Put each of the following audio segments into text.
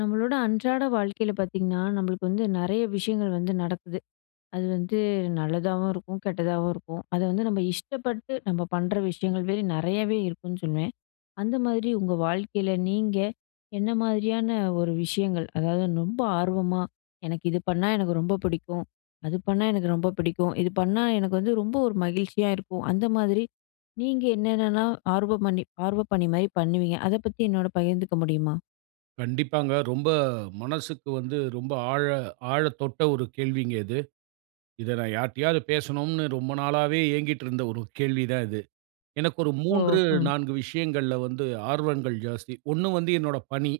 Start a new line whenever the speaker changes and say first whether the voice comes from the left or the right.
left: நம்மளோட அன்றாட வாழ்க்கையில பார்த்தீங்கன்னா, நம்மளுக்கு வந்து நிறைய விஷயங்கள் வந்து நடக்குது. அது வந்து நல்லதாவும் இருக்கும். கெட்டதாவும் இருக்கும். அதை வந்து நம்ம இஷ்டப்பட்டு நம்ம பண்ணுற விஷயங்கள் வே நிறையாவே இருக்குன்னு சொல்லுவேன். அந்த மாதிரி உங்க வாழ்க்கையில நீங்க என்ன மாதிரியான ஒரு விஷயங்கள். அதாவது ரொம்ப ஆர்வமா, எனக்கு இது பண்ணா எனக்கு ரொம்ப பிடிக்கும். அது பண்ணா எனக்கு ரொம்ப பிடிக்கும். இது பண்ணா எனக்கு வந்து ரொம்ப ஒரு மகிழ்ச்சியா இருக்கும். அந்த மாதிரி, நீங்க என்னன்னனா ஆர்வமணி ஆர்வப்பணி மாதிரி பண்ணுவீங்க? அதை பத்தி என்னோடு பகிர்ந்துக்க முடியுமா?
right: கண்டிப்பாங்க. ரொம்ப மனசுக்கு வந்து ரொம்ப ஆழ ஆழத்தொட்ட ஒரு கேள்விங்க இது. இத நான் யார்கிட்டயாவது பேசணும்னு ரொம்ப நாளாவே ஏங்கிட்டிருந்த ஒரு கேள்விதான் இது. எனக்கு ஒரு
left: ஓ!
right: 3
left: ம்.
right: 4 விஷயங்கள்ல வந்து ஆர்வங்கள் ஜாஸ்தி 1 வந்து என்னோட பணி,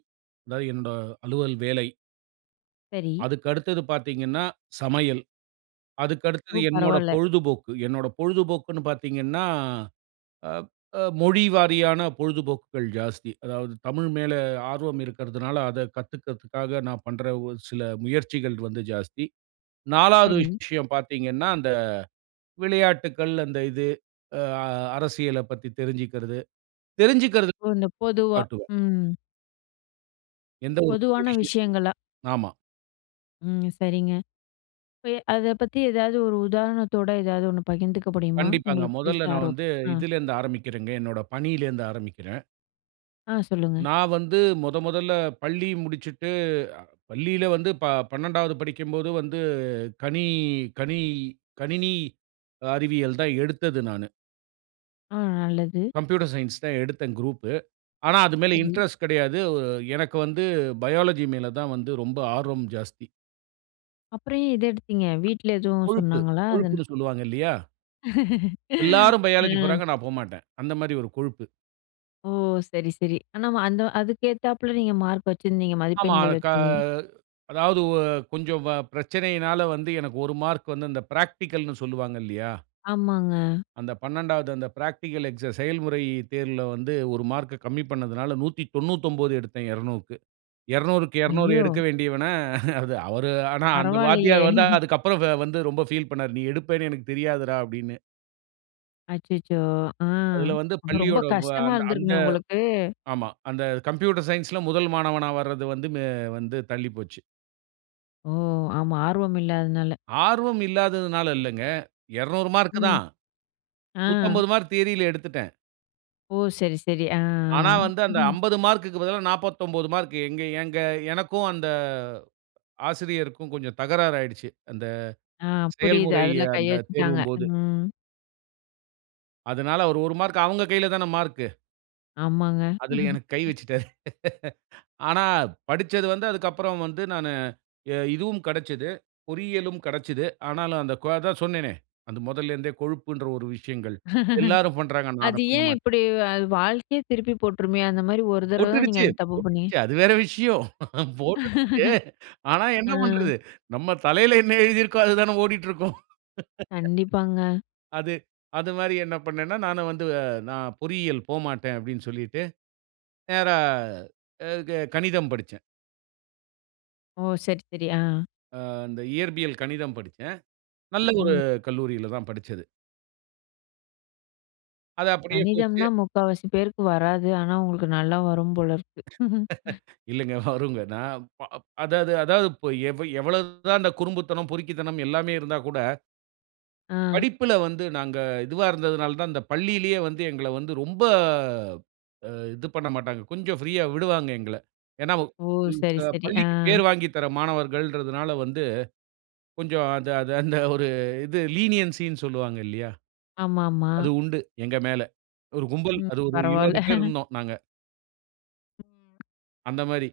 right: அதாவது என்னோட அலுவல் வேலை.
left: சரி.
right: அதுக்கு அடுத்தது பார்த்தீங்கன்னா, சமையல். அதுக்கு அடுத்தது
left: ஓ!
right: என்னோட
left: பரவால்ல.
right: பொழுதுபோக்கு. என்னோட பொழுதுபோக்குன்னு பார்த்தீங்கன்னா, அ அ மொழி வாரியான பொழுதுபோக்குகள் ஜாஸ்தி. அதாவது தமிழ் மேலே ஆர்வம் இருக்கிறதனால, அத கத்துக்கறதுக்காக நான் பண்ணுற ஒரு சில முயற்சிகள் வந்து ஜாஸ்தி. 4வது
left: சரி.
right: விஷயம் பார்த்தீங்கன்னா, அந்த விளையாட்டுக்கள், அந்த இது அ அரசியலைப் பத்தி தெரிஞ்சுக்கறது, தெரிஞ்சுகறது
left: ஓ, அந்த பொதுவா.
right: காட்டுவேன்.
left: ம்.
right: எந்த ஒரு புது
left: பொதுவான
right: விஷயத்தையும்,
left: விஷயங்களா
right: ஆமா.
left: ம் சரிங்க. இப்ப ய அத பத்தி ஏதாவது ஒரு உதாரணத்தோட, ஏதாவது ஒண்ணு பகிந்துக்க முடியுமா?
right: கண்டிப்பாங்க.
left: உங்களுக்கு பிடிச்ச
right: மொதல்ல நான்
left: ஆரோ
right: வந்து
left: ஆ.
right: இதிலேருந்து ஆரம்பிக்கிறேங்க. என்னோட பணியிலிருந்து ஆரம்பிக்கிறேன்.
left: ஆ சொல்லுங்க.
right: நான் வந்து மொத மொதல்ல பள்ளி முடிச்சுட்டு பள்ளியில வந்து ப 12வது படிக்கும்போது வந்து கனி கனி கணினி அறிவியல் தான் எடுத்தது நானு.
left: அ நல்லது.
right: கம்ப்யூட்டர் சயன்ஸ் தான் எடுத்தேன் குரூப்பு. ஆனா அது மேல
left: சரி.
right: இன்ட்ரெஸ்ட் கிடையாது. எனக்கு வந்து பயோலஜி மேல தான் வந்து ரொம்ப ஆர்வம் ஜாஸ்தி.
left: அப்புறம் ஏன் இத எடுத்தீங்க? வீட்டில எதுவும்
right: கொழுப்பு
left: சொன்னாங்களா? அது
right: கொழுப்புன்னு சொல்லுவாங்கல்லியா! எல்லோரும் பயோலஜி
left: அ.
right: போறாங்க. நான் போமாட்டேன். அந்த மாரி ஒரு கொழுப்பு.
left: ஓ! சரி சரி. ஆனா வ அந்த அதுக்கு ஏத்தாப்புல நீங்க மார்க் வச்சிருந்தீங்க
right: ஆமா.
left: மதிப்பெண்கள்
right: க
left: வச்சிருந்தீங்க.
right: அதாவது ஒ கொஞ்சம் பிரச்சனையினால வந்து, எனக்கு 1 மார்க் வந்து இந்த பிராக்டிகல்ன்னு சொல்லுவாங்க இல்லையா!
left: ஆமாங்க.
right: அந்த 12வது அந்த பிராக்டிகல் எக்ஸா செயல்முறை தேர்வில வந்து 1 மார்க்கு கம்மி பண்ணதுனால 199 எடுத்தேன் 200- க்கு. 200- க்கு 200
left: ஐயோ!
right: எடுக்க வேண்டியவன அது அவரு ஆனா, அந்த
left: பரவால்லையே
right: வாத்தியார் வந்து அதுக்கு அப்புறம் வந்து ரொம்ப ஃபீல் பண்ணாரு. "நீ எடுப்பன்னு எனக்கு தெரியாதுறா" அப்படின்னு.
left: அச்சச்சோ! ஆ.
right: அதுல வந்து
left: ரொம்ப
right: பள்ளியோட வ
left: கஷ்டமா
right: அந் அந்த
left: இருந்துருக்குமே உங்களுக்கு?
right: ஆமா அந்த கம்ப்யூட்டர் சயன்ஸ் ல 1 மாணவனா வரது வந்து வ வந்து தள்ளி போச்சு.
left: ஓஹ்! ஆமா, ஆர்வம் இல்லாதனால.
right: ஆர்வம் இல்லாததுனாலல்லங்க. 200 மார்க்
left: ம்.
right: தான்.
left: ஆ.
right: 150 மார்க் தியரில எடுத்துட்டேன்.
left: ஒஹ்! சரி, சரி ஆ.
right: ஆனா வந்து அந்த 50 மார்க்க்கு பதிலா 49 மார்க் எங்க ஏங்க எனக்கும் அந்த ஆசிரியருக்கும் கொஞ்சம் தகராறு ஆயிடுச்சு. அந்த
left: ஆ, புரியிது.
right: செயல்முறை
left: அதுல கைய
right: அந்த
left: வச்சுட்டாங்க.
right: தேர்வும் போது.
left: ம்.
right: அதனால அவரு 1 மார்க் அவங்க கைலதான மார்க்.
left: ஆமாங்க.
right: அதில எனக்கு கை வச்சுட்டாரு. ஆனா படிச்சது வந்து அதுக்கு அப்புறம் வந்து நானு இ இதுவும் கெடைச்சது. பொறியியலும் கெடைச்சது ஆனாலும் அந்த கு அதான் சொன்னேனே. அது முதல்ல இருந்தே கொழுப்புன்ற ஒரு விஷயங்கள், எல்லாரும் பண்றாங்க. நான் அத
left: அது ஏன்
right: பண்ணமாட்டேன்.
left: இப்டி அ வாழ்க்கையே திருப்பி போட்டுருமே! அந்த மாரி ஒரு தரவ தான் நீங்க
right: போட்டுக்குச்சு,
left: அத தப்பு பண்ணீ
right: போட்டுக்குச்சு. அது வேற விஷயம். போட்டுக்குச்சு. ஆனா என்ன
left: ஆ.
right: பண்றது? நம்ம தலையில என்ன எழுதி இருக்கோ, அது தானே ஓடிட்டு இருக்கும்.
left: கண்டிப்பாங்க.
right: அது அது மாரி என்ன பண்னேன்னா நானும் வந்து, "நான் பொறியியல் போமாட்டேன்" அப்டின் சொல்லிட்டு நேரா ஆ க கணிதம் படிச்சேன்.
left: ஓ! சரி, சரி ஆ.
right: ஆ. இந்த இயற்பியல் கணிதம் படிச்சேன். நல்ல ஒரு
left: ம்.
right: கல்லூரியில தான் படிச்சது. அது அப்படியே போச்சு.
left: கணிதம்னா முக்காவாசி பேருக்கு வராது. ஆனா உங்களுக்கு நல்லா வரும் போல இருக்கு!
right: இல்லைங்க. வருங்க. நான் ப் அ அதாவது அதாவது இப்ப எவ எவ்வளவு தான் இந்த குறும்புத்தனம், பொறுக்கித்தனம் எல்லாமே இருந்தா கூட
left: ஆ.
right: படிப்புல வந்து நாங்க இதுவா இருந்ததுனால தான், இந்த பள்ளியிலயே வந்து, எங்கள வந்து ரொம்ப அ இது பண்ணமாட்டாங்க. கொஞ்சம் ஃப்ரீயா விடுவாங்க எங்கள. ஏன்னா வு
left: ஓ! சரி,
right: இந்த
left: சரி. ஆ.
right: பள்ளிக்கு பேர் வாங்கித் தர மாணவர்கள்ன்றதனால வந்து, கொஞ்சம் அந்த அது அந்த ஒரு இது லீனியன்சின்னு சொல்லுவாங்க இல்லையா,
left: ஆமா, ஆமா.
right: அது உண்டு எங்க மேல. ஒரு கும்பல்
left: ம்.
right: அது ஒரு
left: பரவால்ல.
right: 20 பேர் இருந்தோம் நாங்க. அந்த மாரி,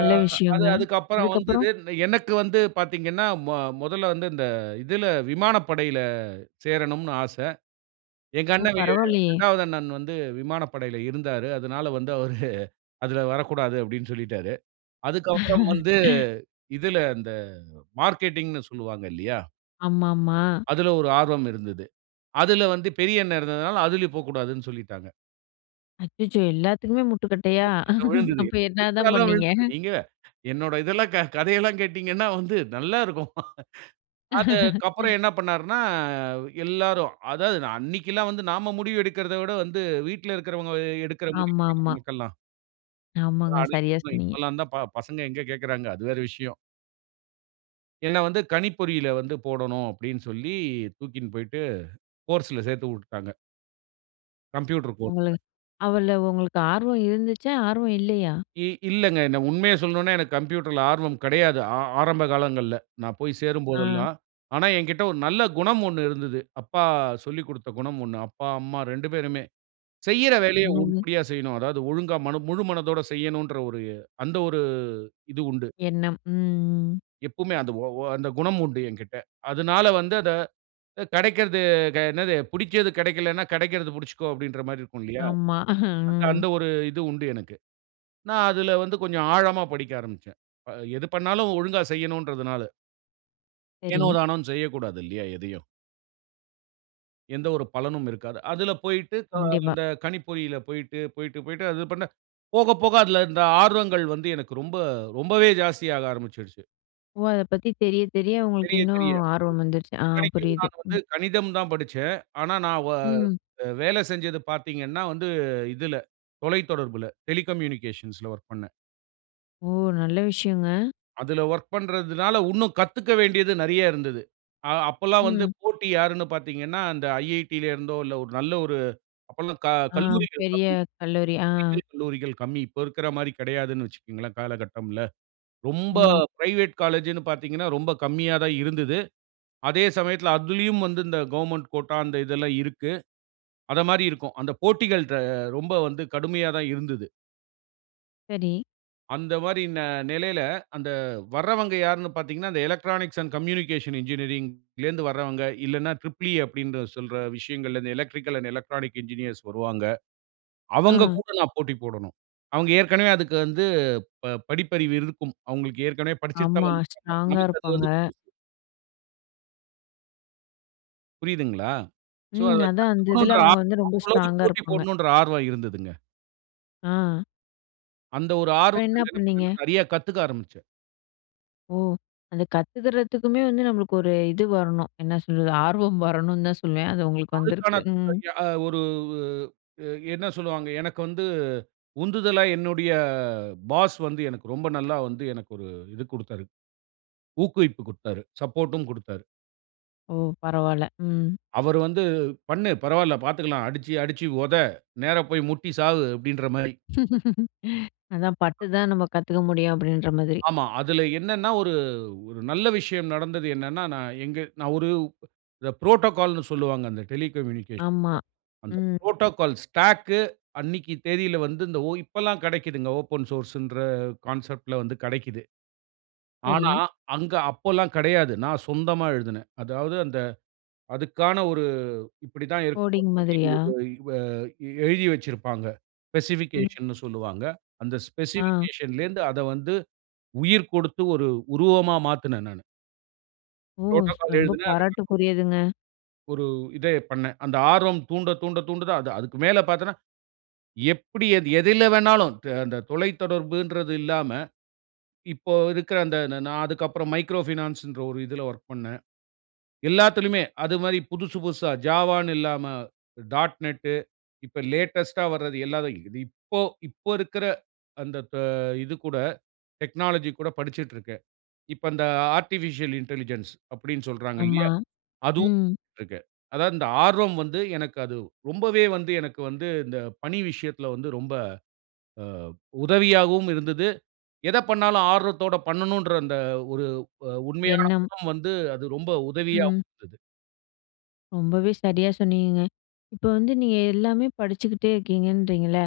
right: ஆ அது
left: விஷயங்க.
right: அதுக்கு அப்புறம்
left: அதுக்கப்புறம்?
right: வந்தது. எனக்கு வந்து பாத்தீங்கன்னா, மொ மொதல்ல வந்து இந்த இதில, விமானப்படையில சேரணும்னு ஆச! எங்க
left: ஓ!
right: அண்ணவே
left: பரவால்லயே!
right: 2வது அண்ணன் வந்து விமானப்படையில இருந்தாரு. அதனால வந்து அவரு "அதில வரக்கூடாது" அப்படின்னு சொல்லிட்டாரு. அதுக்கப்பறம் வந்து, இதில இந்த அ மார்க்கெட்டிங்ன்னு சொல்லுவாங்க இல்லையா.
left: ஆமாமா.
right: அதில ஒரு ஆர்வம் இருந்தது. அதுல வந்து பெரிய அண்ணன் இருந்ததுனால அதிலயும் போக்கூடாதுன்னு சொல்லிட்டாங்க.
left: அச்சச்சோ! எல்லாத்துக்குமே முட்டுக்கட்டையா?
right: முட்டுக்கட்ட விழுந்தது.
left: அப்போ
right: [unintelligible]
left: என்னதான்
right: எல்லாம்
left: பண்ணீங்க?
right: விழுந்தது. ஏங்க! என்னோட இதெல்லாம் க கதை எல்லாம் கேட்டீங்கன்னா, வந்து நல்லா இருக்கும். அதுக் கப்பறம் என்னா பண்ணாருன்னா, எல்லாரும் அதாவது நான் அன்னைக்குல்லாம் வந்து நாம முடிவு எடுக்கறத விட வந்து வீட்ல இருக்கிறவங்க எ எடுக்கிற முடிவு தானே,
left: ஆமாமா.
right: நமக்கெல்லாம்!
left: ஆமாங்க, சரியா
right: [unintelligible]
left: சொன்னீங்க.
right: இப்பெல்லாந்தான், ப பசங்க எங்க கேக்குறாங்க! அது வேற விஷயம். என்ன வந்து "கணிப்பொறியில வந்து போடணும்" அப்டின்னு சொல்லி தூக்கின் போய்ட்டு, கோர்ஸ்ல சேத்து உட்டுட்டாங்க. கம்ப்யூட்டர் கோர்ஸ்ல.
left: உங்களுக் அவ்வள உங்களுக்கு ஆர்வம் இருந்துச்சா? ஆர்வம் இல்லையா?
right: இ இல்லங்க. என்ன உண்மையை சொல்லணுன்னா எனக்கு கம்ப்யூட்டர்ல ஆர்வம் கெடையாது. ஆ ஆரம்ப காலங்கள்ல. நான் போய் சேரும்
left: ஆ.
right: போதெல்லாம். ஆனா எங்கிட்ட ஒரு நல்ல குணம் ஒண்ணு இருந்தது. அப்பா சொல்லிக்கொடுத்த குணம் ஒண்ணு. அப்பா, அம்மா 2 பேருமே, செய்யற வேலைய
left: என்னங்க?
right: உருப்படியா செய்யணும். அதாவது, ஒழுங்கா மன முழு மனதோட செய்யணுன்ற ஒரு அந்த ஒரு இது உண்டு.
left: எண்ணம், ம், ம்.
right: எப்போவுமே அந்த ஒ ஒ அந்த குணம் உண்டு எங்கிட்ட. அதுனால வந்து அத கெடைக்கறது க என்னது? புடிச்சது கெடைக்கலன்னா, கெடைக்கறது புடிச்சுக்கோ அப்டின்ற மாரி இருக்குன்லயா!
left: ஆமா.
right: அந்த
left: ம்.
right: அந்த ஒரு இது உண்டு எனக்கு. நான் அதுல வந்து கொஞ்சம் ஆழமா படிக்க ஆரம்பிச்சேன். அ எது பண்ணாலும், ஒழுங்கா செய்யணுன்றதனால. ஏனோ
left: சரி.
right: தானோன்னு செய்யக்கூடாதில்லியா எதையும். எந்த ஒரு பலனும் இருக்காது. அதில போய்ட்டு க
left: கண்டிப்பா.
right: அந்த கணிப்பொறியில போய்ட்டு, போய்ட்டு, போய்ட்டு அது பண்ண போக, போக அதில இந்த ஆர்வங்கள் வந்து எனக்கு ரொம்ப, ரொம்பவே ஜாஸ்தி ஆக ஆரம்பிச்சுருச்சு.
left: ஓ! அத பத்தி தெரிய தெரிய உங்களுக்கு
right: தெரிய,
left: இன்னும்
right: தெரிய.
left: ஆர்வம் வந்துருச்சு. ஆ
right: இத்தனைக்கும்
left: புரியுது.
right: நான் வந்து
left: ம்.
right: கணிதம் தான் படிச்சேன். ஆனா, நான் ஓ
left: ம்.
right: வேல செஞ்சது பார்த்தீங்கன்னா வந்து இதுல தொலைத்தொடர்புல டெலிகம்யூனிகேஷன்ஸ்ல வொர்க் பண்ணேன்.
left: ஓ! நல்ல விஷயங்க.
right: அதுல வொர்க் பண்றதுனால உன்னும் கத்துக்க வேண்டியது நெறைய இருந்தது. அ அப்போல்லாம் வந்து
left: ம்.
right: போட்டி யாருனு பார்த்தீங்கன்னா, அந்த "IIT" ல இருந்தோ இல்ல ஒரு நல்ல ஒரு, அப்போல்லாம் க
left: ஆ.
right: கல்லூரிகள் கம்மி.
left: பெரிய கல்லூரி, ஆ.
right: பொறியியல் கல்லூரிகள் கம்மி. இப்போ இருக்கிற மாதிரி கிடையாதுனு வச்சுக்கோங்களேன் காலகட்டம்ல. ரொம்ப
left: ம்.
right: பிரைவேட் காலேஜ்னு பார்த்தீங்கனா, ரொம்ப கம்மியா தான் இருந்துது. அதே சமயத்தில அதிலயும் வந்து இந்த கவர்ன்மென்ட் கோட்டா அந்த இதெல்லாம் இருக்கு. அத மாரி இருக்கும். அந்த போட்டிகள் ர ரொம்ப வந்து கடுமையா தான் இருந்துது.
left: சரி.
right: அந்த மாரி ந நிலையில, அந்த வர்றவங்க யாருனு பார்த்தீங்கன்னா, அந்த எலக்ட்ரானிக்ஸ் அண்ட் கம்யூனிகேஷன் என்ஜினியரிங்ல இருந்து வர்றவங்க இல்லனா ட்ரிப்பிள் இ அப்படினு சொல்ற விஷயங்கல் எலக்ட்ரிக்கல் அண்ட் எலக்ட்ரானிக் என்ஜினியர்ஸ் வருவாங்க. அவங்க
left: ஆ.
right: கூட நான் போட்டி போடணும். அவங்க ஏற்கனவே அதுக்கு வந்து ப படிப்பறிவு இருக்கும். அவங்களுக்கு ஏற்கனவே படிச்சுட்டு தான்
left: ஆமா,
right: வந்திருப்பாங்க.
left: ஸ்ட்ராங்கா
right: நமக்கு அது
left: இருப்பாங்க.
right: வந்து புதுசு. புரியிதுங்களா? ஸோ,
left: ம்.
right: அத
left: அதான் அந்த இதில
right: கத்துக்கணுன்ற
left: அவுங்க வந்து
right: ஆர்வம்
left: ரொம்ப
right: அவுங்களோடு
left: ஸ்ட்ராங்கா
right: போட்டி
left: இருப்பாங்க.
right: போடணுன்ற ஆர்வம் இருந்ததுங்க.
left: ஆ.
right: அந்த ஒரு
left: அப்புறம் என்ன
right: ஆர்வத்த என்ன
left: பண்ணீங்க?
right: பன்னென்னா நிறைய கத்துக்க ஆரம்பிச்சேன்.
left: ஓ! அத கத்து தர்றதுக்குமே வந்து நம்மளுக்கு ஒரு இது வரணும். என்ன சொல்றது ஆர்வம் வரணுன் தான் சொல்லுவேன். அது உங்களுக்கு
right: அதுக்கான
left: வந்திருக்கு. ம்.
right: த் யா ஒரு வு அ என்ன சொல்வாங்க, எனக்கு வந்து உந்துதலா என்னுடைய பாஸ் வந்து எனக்கு ரொம்ப நல்லா வந்து எனக்கு ஒரு இது கொடுத்தாரு. ஊக்குவிப்பு குடுத்தாரு. சப்போர்ட்டும் குடுத்தாரு.
left: ஓ! பரவால்ல. ம்.
right: அவரு வந்து, "பண்ணு, பரவால்ல பார்த்துகலாம். அடிச்சு, அடிச்சு உத! நேரா போய் முட்டி சாவு" அப்பிடின்றமாரி.
left: அதான் பட்டு தான் நம்ம கத்துக்க முடியும் அப்பிடின்ற மாதிரி.
right: ஆமா. அதில என்னனன்னா, ஒரு ஒரு நல்ல விஷயம் நடந்தது என்னன்னா, நான் எங்க நான் ஒரு இந்த புரோட்டோகால்ன்னு சொல்லுவாங்க. அந்த டெலிகம்யூனிகேஷன்ல.
left: ஆமா.
right: அந்த
left: ம்.
right: புரோட்டோகால் ஸ்டாக்கு அன்னக்கி தேதியில வந்து ஓ இப்பல்லாம் கிடைக்கிதுங்க, ஓப்பன் சோர்ஸ்சுன்ற கான்செப்ட்ல வந்து கிடைக்கிது. ஆனா,
left: சரி.
right: அங்கு அப்போல்லாம் கிடையாது. நான் சொந்தமா எழுதினேன். அதாவது அந்த அதுக்கான ஒரு இப்படி தான் இருக்க
left: கோடிங் மாதிரியா?
right: [unintelligible] இவ எழுதி வச்சிருப்பாங்க.
left: ம்.
right: ஸ்பெசிபிகேஷன்னு சொல்லுவாங்க. அந்த
left: ஆ.
right: ஸ்பெசிபிகேஷன்லேந்து அத வந்து உயிர் கொடுத்து ஒரு உருவமா மாத்துனேன் நானு.
left: ஓ!
right: "Protocol"
left: ரொம்ப
right: எழுதுனேன். [unintelligible]
left: பாராட்டுக்குரியதுங்க.
right: ஒரு இத பண்னேன். அந்த ஆர்வம் தூண்ட, தூண்ட, தூண்ட தான். அது அதுக்கு மேல பார்த்தீங்கன்னா. எப்டி அது எதுல வேணாலும் அ அந்த தொலைத்தொடர்புன்றது இல்லாம. இப்போ இருக்க அந்த நா நான் அதுக்கு அப்புறம் "Micro Finance" ன்ற ஒரு இதுல வொர்க் பண்ணேன். எல்லாத்திலுமே அது மாரி புதுசு புதுசா "Java" ன்னு இல்லாம, ".NET". இப்ப லேட்டஸ்ட்டா வர்றது இல்லாத. இது இப்போ, இப்போ இருக்குற அந்த அ இது கூட டெக்னாலஜி கூட படிச்சிட்ருக்கேன். இப்ப இந்த ஆர்டிபிஷியல் இன்டெலிஜென்ஸ் அப்டின்னு சொல்றாங்க
left: ஆமா.
right: இல்லையா. அதுவும்
left: ம்
right: இருக்கு. அதாவது இந்த ஆர்வம் வந்து எனக்கு அது ரொம்பவே வந்து எனக்கு வந்து இந்த பணி விஷயத்துல வந்து ரொம்ப, அ உதவியாவும் இருந்துது. எத பண்ணாலும் ஆர்வத்தோட பண்ணனுன்ற அந்த ஒரு அ உண்மையான
left: எண்ணம்.
right: குணம் வந்து அது ரொம்ப உதவியாவும்
left: ம்.
right: இருந்துது.
left: ரொம்பவே சரியா சொன்னீங்கங்க. இப்ப வந்து நீங்க எல்லாமே படிச்சுக்கிட்டே இருக்கீங்கன்றிங்கல்ல.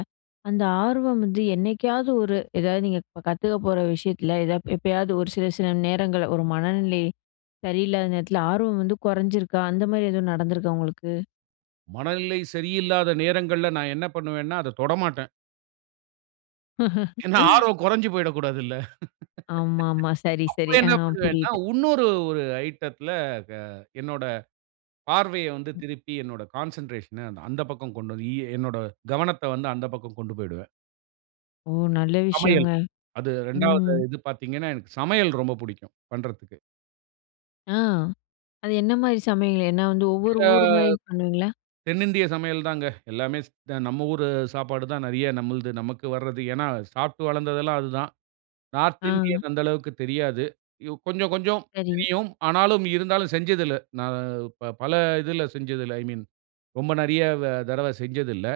left: அந்த ஆர்வம் வந்து என்னைக்காவது ஒரு, ஏதாவது நீங்க கத்துக்க போற விஷயத்துல, ஏதாது எப்பயாவது ஒரு சில சில நேரங்கள்ல ஒரு மனநிலை சரியில்லாத நேரத்துல ஆர்வம் வந்து குறைஞ்சிருக்கா? அந்த மாரி எதுவும் நடந்துருக்கா உங்களுக்கு?
right: மனநிலை சரியில்லாத நேரங்கள்ல நான் என்ன பண்ணுவேன்னா, அத தொடமாட்டேன். ஏன்னா, ஆர்வம் குறைந்து போய்டக்கூடாதுல்ல.
left: ஆமா, ஆமா. சரி, சரி.
right: அப்ப
left: ஆ.
right: என்ன பண்ணுவேன்னா,
left: புரியுது.
right: இன்னொரு ஒரு ஐட்டத்துல க என்னோட பார்வையை வந்து திருப்பி என்னோட கான்சென்ட்ரேஷன்ன அந்த பக்கம் கொண்டு வந்து, எ என்னோட கவனத்தை வந்து அந்த பக்கம் கொண்டு போய்டுவேன்.
left: ஓ! நல்ல விஷயங்க.
right: சமையல். அது
left: ம்.
right: 2வது இது பார்த்தீங்கன்னா, எனக்கு சமையல் ரொம்ப பிடிக்கும் பண்ணுறதுக்கு.
left: ஆ. அது என்ன மாதிரி சமையல். என்ன வந்து ஒவ்வொரு
right: ஆ
left: ஊர் மாதிரி பண்ணுவீங்களா?
right: தென்னிந்திய சமையல் தாங்க. எல்லாமே ஸ் த நம்ம ஊர் சாப்பாடு தான். நிறைய நம்மளது நமக்கு வருது. ஏன்னா, சாப்பிட்டு வளர்ந்தது எல்லாம் அது தான். நார்த்
left: ஆ.
right: இந்தியன் அந்த அளவுக்கு தெரியாது. யு கொஞ்சம் கொஞ்சம்
left: சரி.
right: தெரியும். ஆனாலும் இருந்தாலும் செஞ்சது இல்ல. நான் ப பல இதில செஞ்சது இல்ல. ஐ மீன் ரொம்ப நிறைய வ தடவ செஞ்சதில்ல.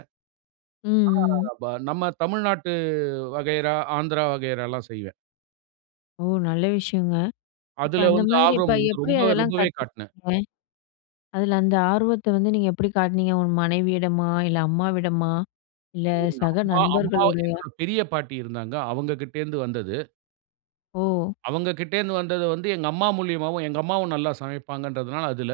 left: ம், ம்,
right: [unintelligible]
left: ம்.
right: ஆனா நம்ம தமிழ்நாட்டு வகையறா, ஆந்திரா வகையறலாம் செய்வேன்.
left: ஓ! நல்ல விஷயங்க, இப்போ
right: அதில
left: அந்த
right: வந்து
left: மாதிரி இப்ப
right: ஆர்வம் வந்து
left: எப்படி
right: ரொம்ப
left: அதெல்லாம்
right: ரொம்பவே காட்னேன்.
left: கத்துக்கறீங்க? அதில அந்த ஆர்வத்தை வந்து நீங்க எப்படி காட்டுனீங்க, உங்க மனைவியிடமா? இல்ல அம்மாவிடமா, இல்ல
right: [unintelligible]
left: சக
right: அம்மா, அம்மா
left: நண்பர்களோடயா?
right: என்னோட பெரிய பாட்டி இருந்தாங்க. அவங்க கிட்ட இருந்து வந்தது.
left: ஓ!
right: அவங்கக்கிட்ட இருந்து வந்தது வந்து எங்க அம்மா மூலியமாவும், எங்க அம்மாவும் நல்லா சமைப்பாங்கன்றதுனால அதில.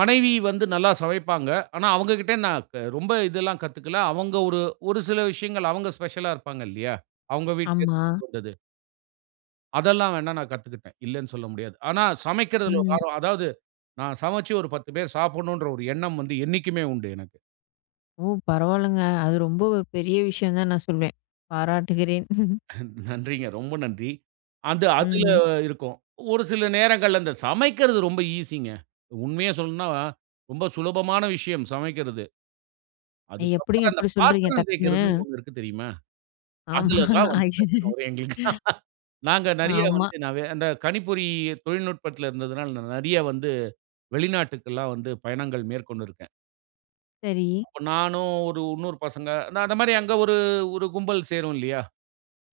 right: மனைவி வந்து நல்லா சமைப்பாங்க. ஆனா அவங்கக்கிட்ட நான் க ரொம்ப இதெல்லாம் கத்துக்கல. அவங்க ஒரு ஒரு சில விஷயங்கள் அவங்க ஸ்பெஷலா இருப்பாங்க இல்லையா? அவங்க வீட்டுல
left: ஆமா.
right: இருந்து வந்தது. அதெல்லாம் வேணா நான் கத்துக்குட்டேன். இல்லன்னு சொல்ல முடியாது. ஆனா சமைக்கறதுல ஒரு
left: ம்.
right: ஆர்வம். அதாவது நான் சமைச்சு ஒரு 10 பேர் சாப்புட்ணும்ன்ற ஒரு எண்ணம் வந்து என்னைக்குமே உண்டு எனக்கு.
left: ஓ! பரவாலங்க. அது ரொம்ப ஒரு பெரிய விஷயம் தான் நான் சொல்வேன். பாராட்டுகிறேன்.
right: நன்றிங்க ரொம்ப நன்றி. அது அதுல
left: ம்.
right: இருக்கும். ஒரு சில நேரங்கள்ல அந்த சமைக்கிறது ரொம்ப ஈசிங்க. உண்மையா சொல்லனுனா ரொம்ப சுலபமான விஷயம் சமைக்கிறது. அதுக்கு அப்புறம்
left: எப்படிங்க
right: அந்த
left: இப்படி சொல்கிறீங்க
right: பாத்திரம்
left: டக்குனு?
right: தேய்க்கிறதுன்னு ஒண்ணு இருக்கு தெரியுமா?
left: ஆமா.
right: அதுல தான் வந்து பிரச்சனை வரும் எங்களுக்கு.
left: [unintelligible]
right: நாங்க நெறைய
left: ஆமா.
right: வந்து நா வே அந்த கணிப்பொறி தொழில்நுட்பத்துல இருந்ததனால நான் நெறைய வந்து வெளிநாட்டுக்குல்லாம் வந்து பயணங்கள் மேற்கொண்டிருக்கேன்.
left: சரி.
right: அப்ப நானும் ஒரு இன்னொரு பசங்க அந்த அந்த மாரி அங்க ஒரு ஒரு கும்பல் சேரும் இல்லையா?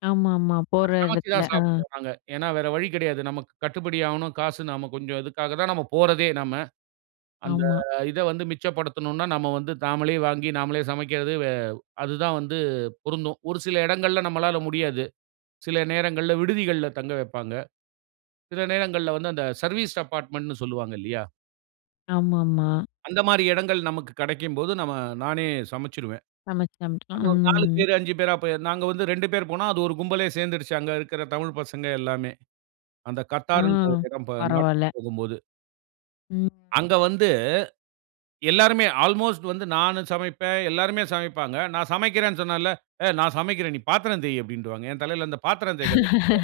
left: ஆமாமா. போற
right: சமைச்சு
left: இடத்துல.
right: தான்
left: ஆ.
right: சாப்பிடுவோம் நாங்க. ஏனா வேற வழி கடையாது. நமக்கு கட்டுபடி ஆவணும். காசு நம்ம கொஞ்சம் இதுக்காக தான் நம்ம போறதே நம்ம. அந்த
left: ஆமா.
right: இத வந்து மிச்சப்படுத்தணுன்னா நம்ம வந்து நாமளே வாங்கி நாமளே சமைக்கிறது வே அது தான் வந்து பொருந்தும். ஒரு சில இடங்கள்ல நம்மளால முடியாது. சில நேரங்கள்ல விடுதிகள்ல தங்க வப்பாங்க. சில நேரங்கள்ல வந்து அந்த சர்வீஸ் அப்பாட்மட்டுன்னு சொல்வாங்க இல்லையா?
left: ஆமாமா.
right: அந்த மாரி இடங்கள் நமக்கு கிடைக்கும்போது, நம்ம, நானே சமைச்சிருவேன்.
left: சமைச்சு
right: அது
left: சமைச்சுக்கலாம்.
right: ஒரு 4
left: ம்.
right: பேர் 5 பேரா போயிருந்தோம். நாங்க வந்து 2 பேரு போனோம். அது ஒரு கும்பலே சேர்ந்துருச்சு. அங்க இருக்குற தமிழ் பசங்க எல்லாமே. அந்த
left: ஆ.
right: "Qatar" ங்கிற ஒரு இடம் ப நாட்டுக்கு
left: பரவால்ல.
right: போகும்போது.
left: ம்.
right: அங்க வந்து எல்லாருமே, அல்மோஸ்ட் வந்து நானும் சமைப்பேன். எல்லோருமே சமைப்பாங்க. நான் சமைக்கிறேன்னு சொன்னாலே, "ஏய்! நான் சமைக்கிறேன். நீ பாத்திரம் தேயி" அப்பிடீன்ருவாங்க. என் தலைல அந்த பாத்திரம் தேய்க்கிறது விழுந்துரும்.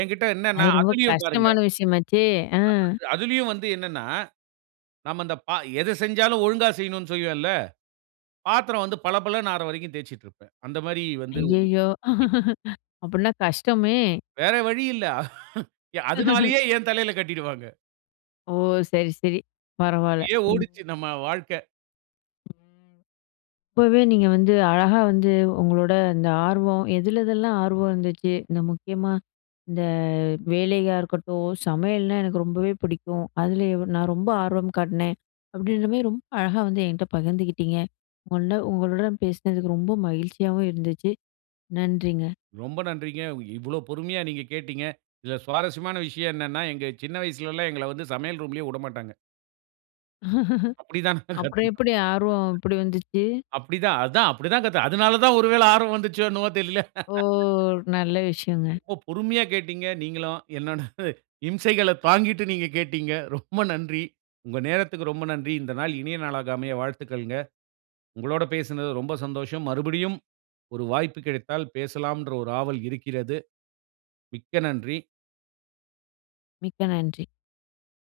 right: எங்கிட்ட என்னன்ன,
left: அது ரொம்ப
right: அதிலயும் பாருங்க
left: கஷ்டமான விஷயமாச்சே! ஆ.
right: ஆமா. அதிலயும் வந்து என்னன்னா, நம்ம அந்த பா எதை செஞ்சாலும், ஒழுங்கா செய்யணும்ன்னு செய்வேன்ல, பாத்திரம் வந்து பளபளன்னு ஆகுற வரைக்கும் தேய்ச்சுக்கிட்டிருப்பேன். அந்த மாதிரி வந்து ஓரு
left: ஐயயோ!
right: புத்தி.
left: அப்பிடீன்னா கஷ்டமே!
right: வேற வழி இல்ல. அதுனாலயே என் தலைல கட்டிடுவாங்க.
left: ஓ! சரி, சரி. பரவாயில்ல.
right: அப்பிடியே
left: ம்.
right: ஓடுச்சு, நம்ம வாழ்க்கை.
left: இப்பவே நீங்க வந்து, அழகா வந்து, உங்களோட இந்த ஆர்வம் எதிலெதில்லாம் ஆர்வம் இருந்துச்சு. இந்த முக்கியமா, இந்த வேலையா இருக்கட்டும். "சமையல்ன்னா எனக்கு ரொம்பவே பிடிக்கும். அதுலயும் நான் ரொம்ப ஆர்வம் காட்டினேன்" அப்பிடீன்ற மாரி ரொம்ப அழகா வந்து என்கிட்ட பகிர்ந்துக்கிட்டீங்க. உங்கள்ட உங்களுடன் பேசுனதுக்கு ரொம்ப மகிழ்ச்சியாவும் இருந்துச்சு. நன்றிங்க.
right: ரொம்ப நன்றிங்க. இவ்வளவு பொறுமையா நீங்க கேட்டீங்க. இதுல சுவாரஸ்யமான விஷயம் என்னன்னா, எங்க சின்ன வயசுலலாம், எங்கள வந்து சமையல் ரூம்லயே விடமாட்டாங்க. அப்பிடி தான் நாங்க
left: அப்புறம்
right: கத்துக்கிட்டோம்.
left: எப்பிடி, ஆர்வம் எப்பிடி வந்துச்சு?
right: அப்பிடிதான். அதான் அப்படிதான் கத்து அதனால தான் ஒரு வேலை ஆர்வம் வந்துச்சோ? என்னவோ தெரியல.
left: ஓ! நல்ல விஷயங்க.
right: ரொம்ப பொறுமையா கேட்டீங்க, நீங்களும். என்னோட இம்சைகள தாங்கிட்டு நீங்க கேட்டீங்க. ரொம்ப நன்றி. உங்கள் நேரத்துக்கு ரொம்ப நன்றி. இந்த நாள் இனிய நாளாக அமைய வாழ்த்துக்கள்ங்க. உங்களோட பேசுனதுல ரொம்ப சந்தோஷம். மறுபடியும் ஒரு வாய்ப்பு கிடைத்தால் பேசலாம்ன்ற ஒரு ஆவல் இருக்கிறது. மிக்க நன்றி!
left: மிக்க நன்றி.